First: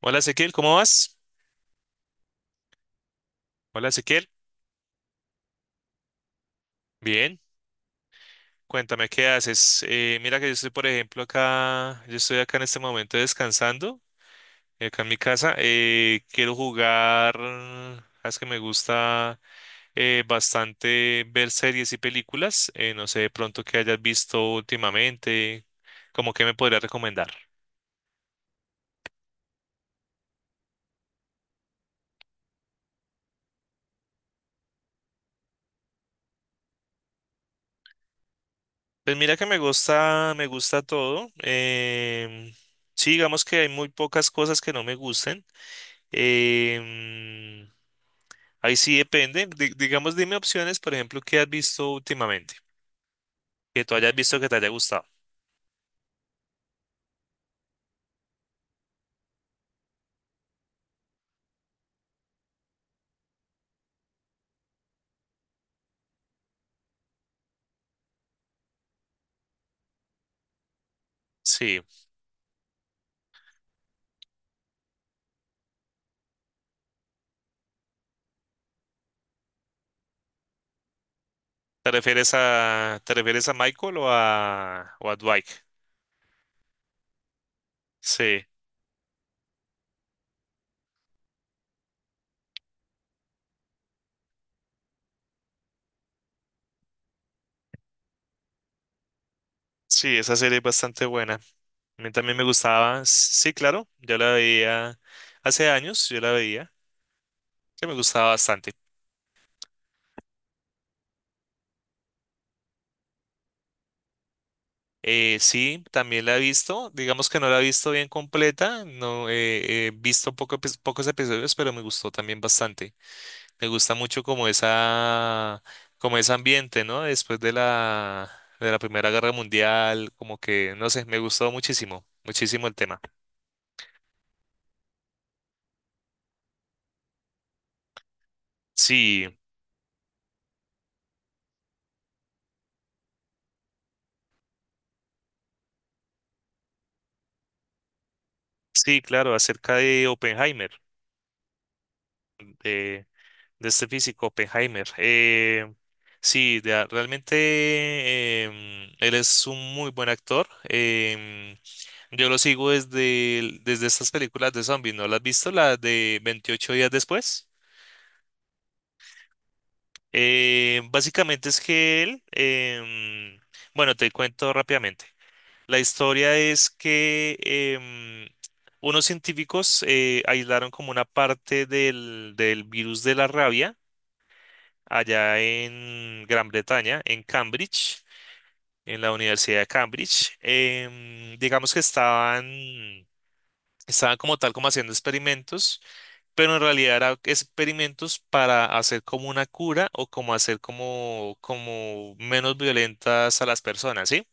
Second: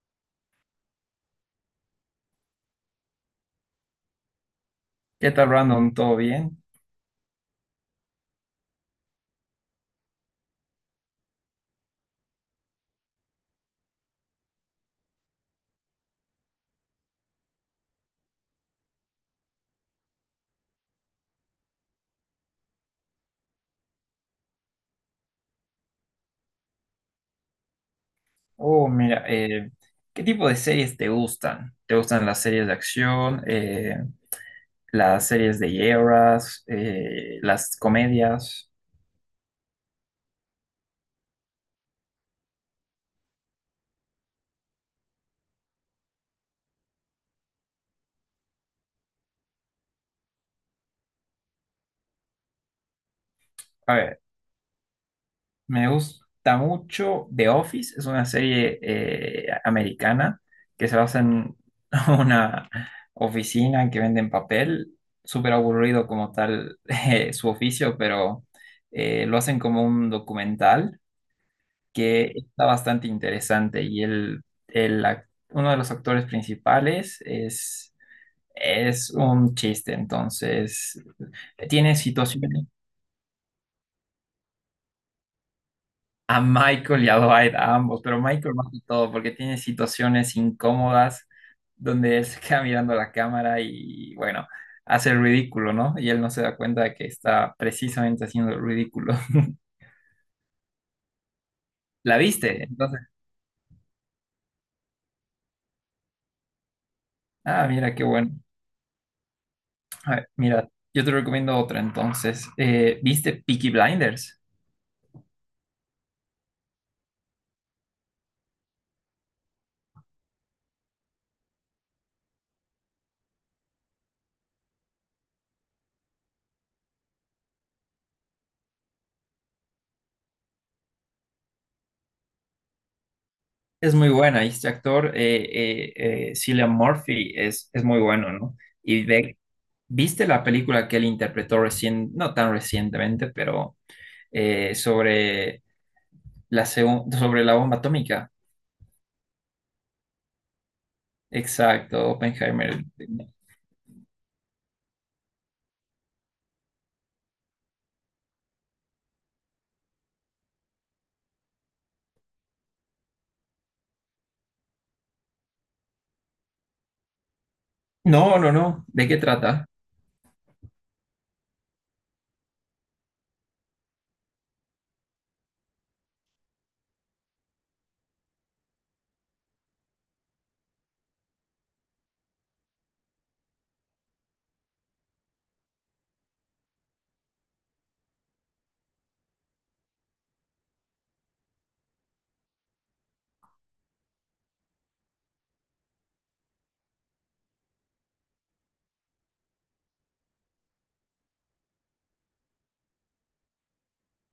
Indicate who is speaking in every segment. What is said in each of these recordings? Speaker 1: Hola Ezequiel, ¿cómo vas? Hola Ezequiel,
Speaker 2: ¿Qué tal, Brandon? ¿Todo bien?
Speaker 1: bien, cuéntame qué haces. Mira que yo estoy, por ejemplo, acá, yo estoy acá en este momento descansando, acá en mi casa. Quiero jugar, es que me gusta bastante ver series y películas. No sé de pronto qué hayas visto últimamente, como que me podrías recomendar.
Speaker 2: Oh, mira, ¿qué tipo de series te gustan? ¿Te gustan las series de acción, las series de guerras, las comedias?
Speaker 1: Pues mira que me gusta todo. Sí, digamos que hay muy pocas cosas que no me gusten. em, Ahí sí depende. Digamos, dime opciones, por ejemplo, que has visto últimamente, que
Speaker 2: A
Speaker 1: tú hayas
Speaker 2: ver,
Speaker 1: visto que te haya gustado.
Speaker 2: me gusta mucho The Office, es una serie americana que se basa en una oficina que venden papel, súper aburrido como tal su oficio, pero lo hacen como un documental
Speaker 1: Sí.
Speaker 2: que está bastante interesante y uno de los actores principales es un chiste, entonces
Speaker 1: ¿Te
Speaker 2: tiene
Speaker 1: refieres
Speaker 2: situaciones
Speaker 1: a, te refieres a Michael o a Dwight?
Speaker 2: a Michael y a Dwight, a ambos, pero
Speaker 1: Sí,
Speaker 2: Michael más que todo porque tiene situaciones incómodas donde él se queda mirando la cámara y bueno, hace el ridículo, ¿no? Y él no se da cuenta de que está precisamente haciendo el ridículo.
Speaker 1: sí, esa serie es bastante buena. A mí
Speaker 2: ¿La
Speaker 1: también me
Speaker 2: viste? Entonces,
Speaker 1: gustaba. Sí, claro, yo la veía hace años, yo la veía,
Speaker 2: ah,
Speaker 1: que me
Speaker 2: mira, qué
Speaker 1: gustaba
Speaker 2: bueno.
Speaker 1: bastante.
Speaker 2: A ver, mira, yo te recomiendo otra entonces. ¿Viste Peaky Blinders?
Speaker 1: Sí, también la he visto. Digamos que no la he visto bien completa. No he visto pocos episodios, pero me gustó también bastante. Me gusta mucho como esa, como ese ambiente, ¿no? Después de la Primera Guerra Mundial, como que, no sé, me gustó muchísimo, muchísimo el tema.
Speaker 2: Es muy buena, y este actor, Cillian Murphy, es muy bueno, ¿no? Y
Speaker 1: Sí,
Speaker 2: ve- ¿Viste la película que él interpretó recién, no tan recientemente, pero sobre sobre la bomba atómica?
Speaker 1: sí, claro, acerca de Oppenheimer.
Speaker 2: Exacto, Oppenheimer.
Speaker 1: eh, de este físico, Oppenheimer. Sí, realmente él es un muy buen actor. Yo lo sigo desde estas películas de zombies, ¿no las has visto? La de 28 días después.
Speaker 2: No, no, no. ¿De qué trata?
Speaker 1: Básicamente es que él, bueno, te cuento rápidamente. La historia es que unos científicos aislaron como una parte del virus de la rabia allá en Gran Bretaña, en Cambridge, en la Universidad de Cambridge. Digamos que estaban como tal como haciendo experimentos, pero en realidad eran experimentos para hacer como una cura o como hacer como menos violentas a las personas, ¿sí?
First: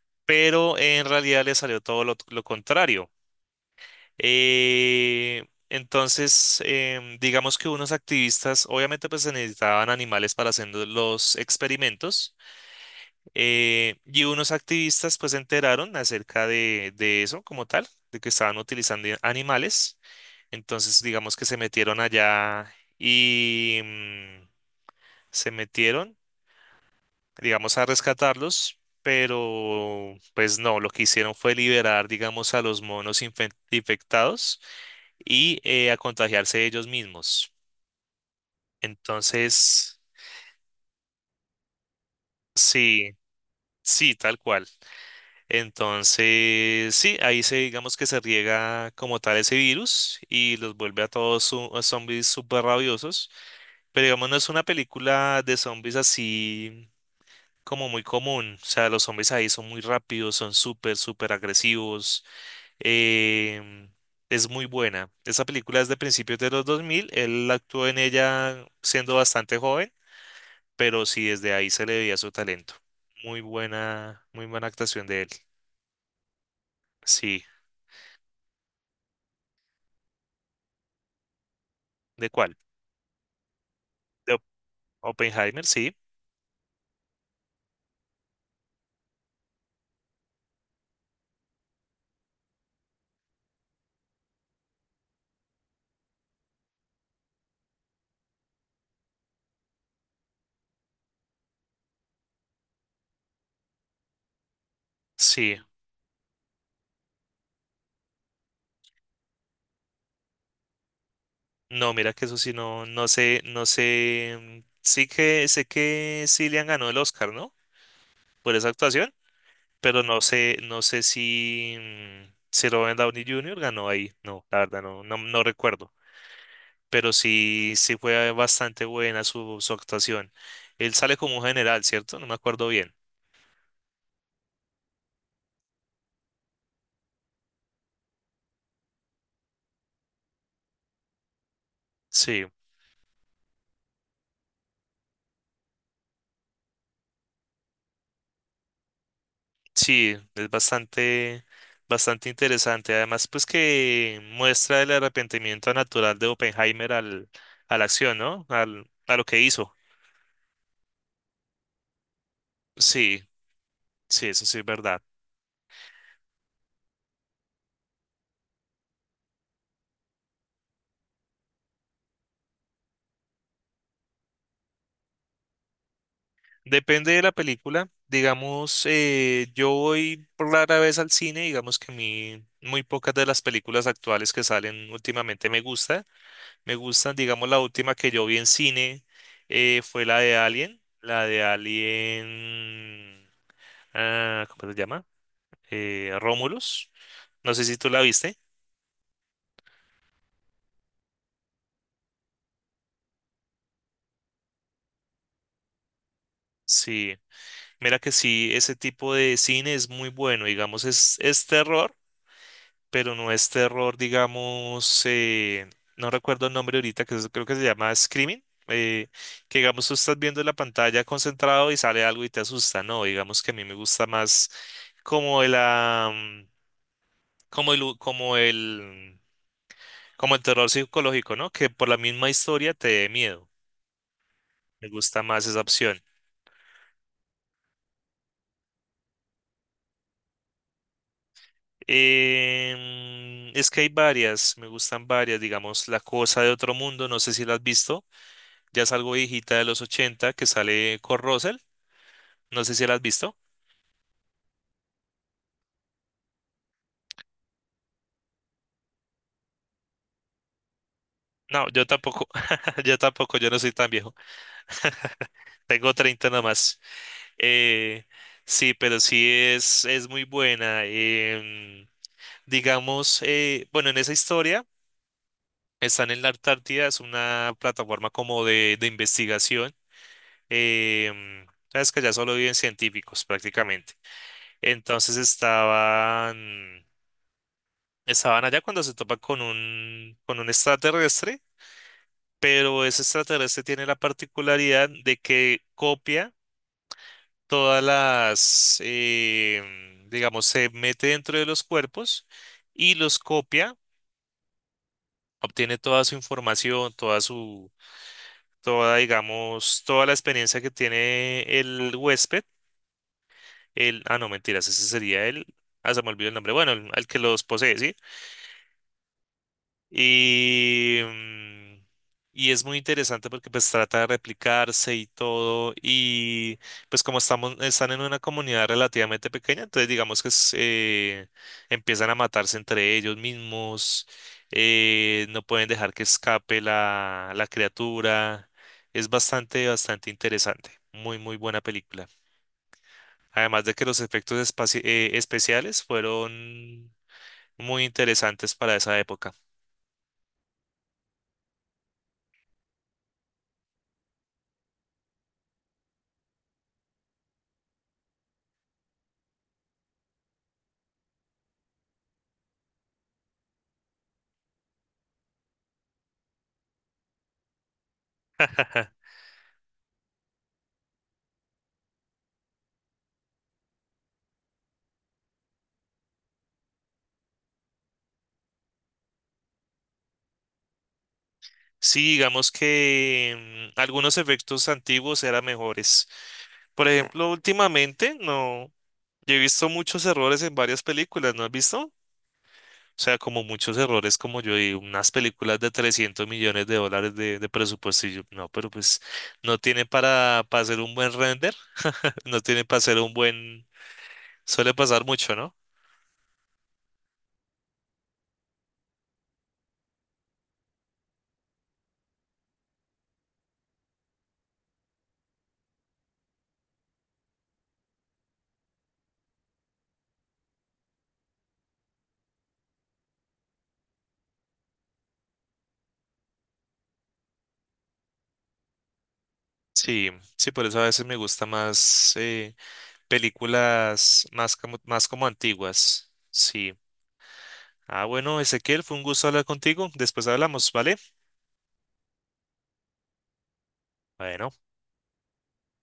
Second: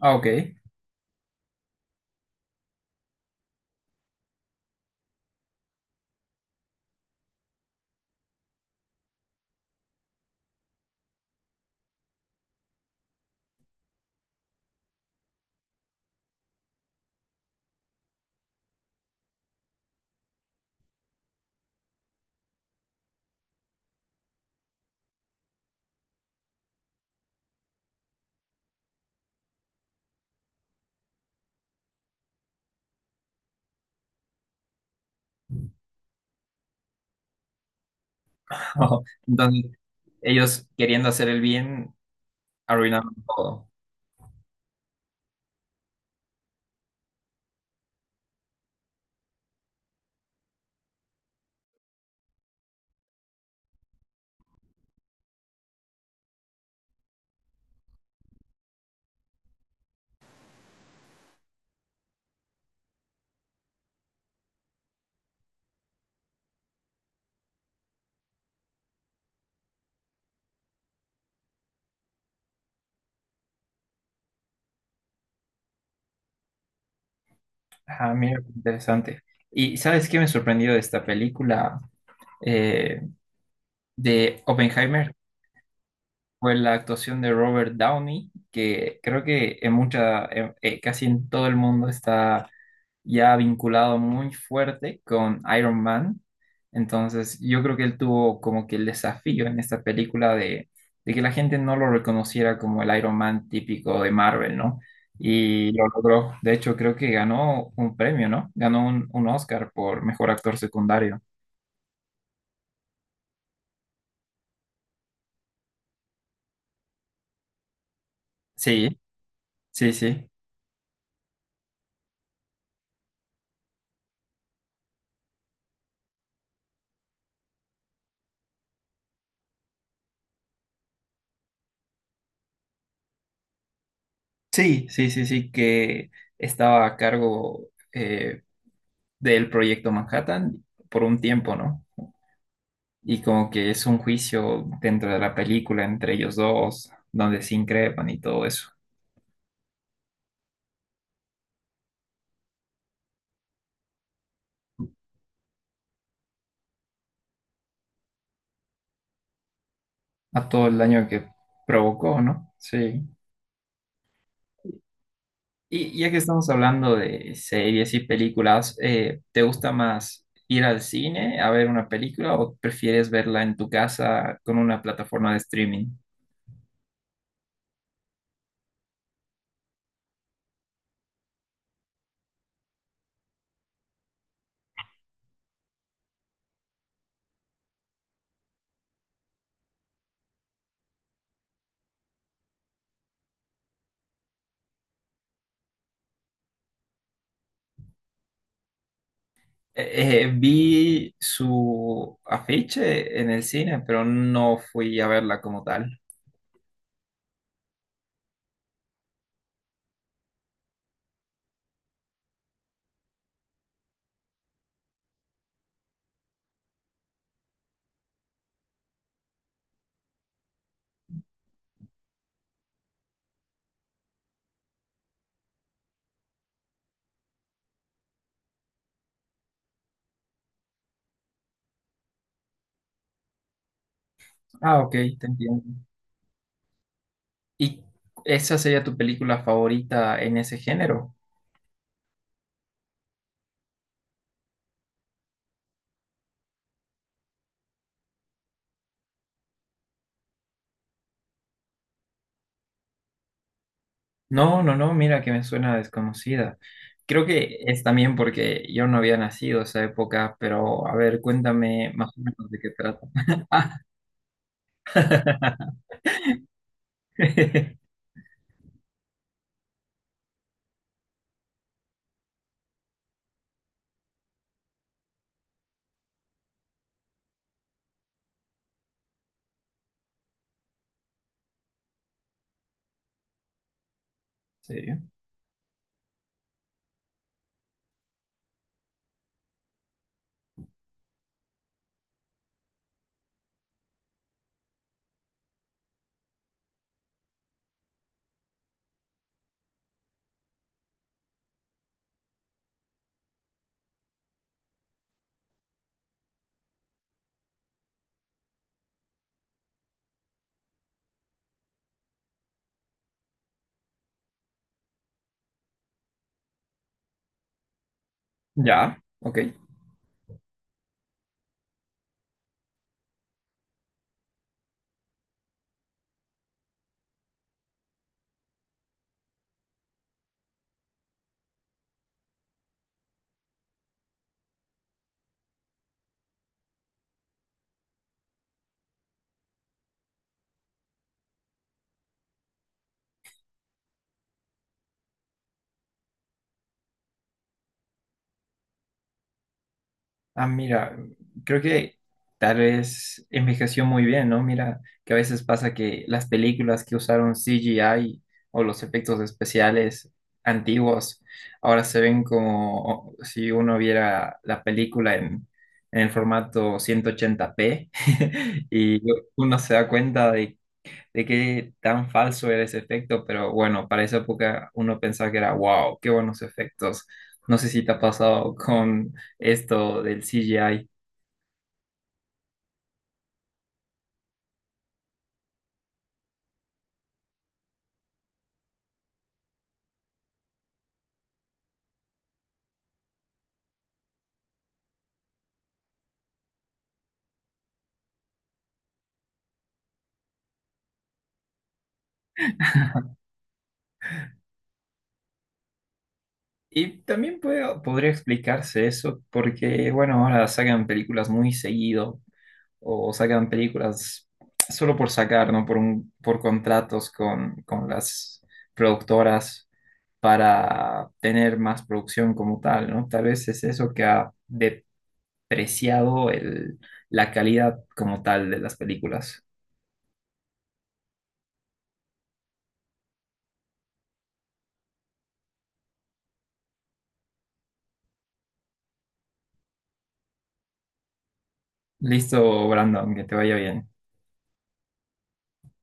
Speaker 2: Ah, ok.
Speaker 1: Pero en realidad le salió todo lo contrario. Entonces, digamos que unos activistas, obviamente pues se necesitaban animales para hacer los experimentos. Y unos activistas pues se enteraron acerca de eso como tal, de que estaban utilizando animales. Entonces digamos que se metieron allá y se metieron, digamos, a rescatarlos, pero pues no, lo que hicieron fue liberar, digamos, a los monos infectados y a contagiarse ellos mismos.
Speaker 2: Entonces,
Speaker 1: Entonces,
Speaker 2: ellos queriendo hacer el bien, arruinando
Speaker 1: sí,
Speaker 2: todo.
Speaker 1: sí, tal cual. Entonces, sí, ahí se digamos que se riega como tal ese virus y los vuelve a todos a zombies súper rabiosos. Pero digamos, no es una película de zombies así como muy común. O sea, los zombies ahí son muy rápidos, son súper, súper agresivos. em, es muy buena. Esa película es de principios de los 2000. Él actuó en ella siendo bastante joven, pero sí, desde ahí se le veía su talento. Muy buena actuación de él. Sí,
Speaker 2: Ajá, mira, qué interesante. ¿Y sabes qué me sorprendió de esta película
Speaker 1: ¿de cuál?
Speaker 2: eh,
Speaker 1: De
Speaker 2: de Oppenheimer?
Speaker 1: Oppenheimer, sí,
Speaker 2: Fue la actuación de Robert Downey, que creo que casi en todo el mundo está ya vinculado muy fuerte con Iron Man. Entonces, yo creo que él tuvo como que el desafío en esta película de que la gente no lo reconociera como el Iron Man típico de Marvel, ¿no?
Speaker 1: sí.
Speaker 2: Y lo logró. De hecho, creo que ganó un premio, ¿no? Ganó un Oscar por mejor actor secundario.
Speaker 1: No, mira que eso sí, no, no sé. Sí que sé que Cillian ganó el Oscar, ¿no? Por esa
Speaker 2: Sí,
Speaker 1: actuación,
Speaker 2: sí,
Speaker 1: pero no
Speaker 2: sí.
Speaker 1: sé, no sé si, si Robert Downey Jr. ganó ahí. No, la verdad, no, no, no recuerdo. Pero sí, sí fue bastante buena su actuación. Él sale como un general, ¿cierto? No me acuerdo bien.
Speaker 2: Sí, sí, sí, sí, que estaba a cargo del proyecto Manhattan por un tiempo, ¿no?
Speaker 1: Sí.
Speaker 2: Y como que es un juicio dentro de la película entre ellos dos, donde se increpan y todo eso,
Speaker 1: Sí, es bastante, bastante interesante. Además, pues que muestra el arrepentimiento natural de Oppenheimer a la acción, ¿no? A lo que hizo.
Speaker 2: a todo el daño que provocó, ¿no? Sí.
Speaker 1: Sí, sí, eso sí es verdad.
Speaker 2: Y ya que estamos hablando de series y películas, ¿te gusta más ir al cine a ver una película o prefieres verla en tu casa con una plataforma de streaming?
Speaker 1: Depende de la película. Digamos, yo voy rara vez al cine, digamos que a mí muy pocas de las películas actuales que salen últimamente me gusta. Me gustan, digamos, la última que yo vi en cine fue la de Alien, ah, ¿cómo se llama? Romulus. No sé si tú la viste.
Speaker 2: Vi su afiche en el cine, pero no fui a verla como tal.
Speaker 1: Sí, mira que sí, ese tipo de cine es muy bueno, digamos, es terror, pero no es terror, digamos, no recuerdo el nombre ahorita, creo que se llama Screaming, que digamos tú estás viendo la pantalla concentrado y sale algo y te asusta, no, digamos que a mí me gusta más como el, ah, mm, como el, como el, como el terror psicológico, ¿no? Que por la misma historia te dé miedo,
Speaker 2: Ah,
Speaker 1: me
Speaker 2: ok,
Speaker 1: gusta
Speaker 2: te
Speaker 1: más esa
Speaker 2: entiendo.
Speaker 1: opción.
Speaker 2: ¿Y esa sería tu película favorita en ese género?
Speaker 1: Es que hay varias, me gustan varias, digamos, La Cosa de Otro Mundo, no sé si la has visto, ya es algo viejita de los 80 que sale con Russell, no sé si la has visto.
Speaker 2: No, no, no, mira que me suena desconocida. Creo que es también porque yo no había nacido esa época, pero a ver,
Speaker 1: No, yo
Speaker 2: cuéntame más o
Speaker 1: tampoco,
Speaker 2: menos de qué
Speaker 1: yo
Speaker 2: trata.
Speaker 1: tampoco, yo no soy
Speaker 2: Ah.
Speaker 1: tan viejo. Tengo 30 nomás.
Speaker 2: ¿En
Speaker 1: Eh, sí, pero sí es muy buena. Digamos, bueno, en esa historia están en la Antártida, es una plataforma como de investigación, em, sabes que allá solo viven científicos prácticamente. Entonces estaban, allá cuando se topa con un extraterrestre, pero ese extraterrestre tiene la particularidad de que copia todas las, digamos, se mete dentro de los cuerpos y los copia, obtiene toda su información, toda su, toda, digamos, toda la experiencia que tiene el huésped. El, ah, no, mentiras, ese sería el. Ah, se me olvidó el nombre. Bueno, el que los posee, ¿sí?
Speaker 2: Ya, ok.
Speaker 1: Y, mm, y es muy interesante porque pues trata de replicarse y todo. Y pues como estamos, están en una comunidad relativamente pequeña, entonces digamos que empiezan a matarse entre ellos mismos. No pueden dejar que escape la criatura. Es bastante, bastante interesante. Muy, muy buena película. Además de que los efectos especiales fueron muy interesantes para esa época.
Speaker 2: Ah, mira, creo que tal vez envejeció muy bien, ¿no? Mira, que a veces pasa que las películas que usaron CGI o los efectos especiales antiguos ahora se ven como si uno viera la película en el formato 180p y uno se da cuenta de qué tan falso era ese efecto, pero bueno, para esa época uno pensaba que era, wow, qué buenos efectos. No sé si te ha pasado con esto del CGI.
Speaker 1: Sí, digamos que algunos efectos antiguos eran mejores. Por ejemplo, últimamente no, yo he visto muchos errores en varias películas, ¿no has visto? O sea, como muchos errores, como yo digo, unas películas de $300 millones de presupuesto y yo, no, pero pues no tiene para hacer un buen render, no tiene para hacer un buen, suele pasar mucho, ¿no?
Speaker 2: Y también podría explicarse eso porque, bueno, ahora sacan películas muy seguido o sacan películas solo por sacar, ¿no? Por contratos con las productoras para tener más producción como tal, ¿no? Tal vez es eso que apreciado la calidad como tal de las películas.
Speaker 1: Sí, sí, por eso a veces me gusta más películas más como antiguas. Sí. Ah, bueno, Ezequiel, fue un gusto hablar contigo. Después hablamos, ¿vale?
Speaker 2: Listo, Brandon, que te vaya bien.
Speaker 1: Bueno.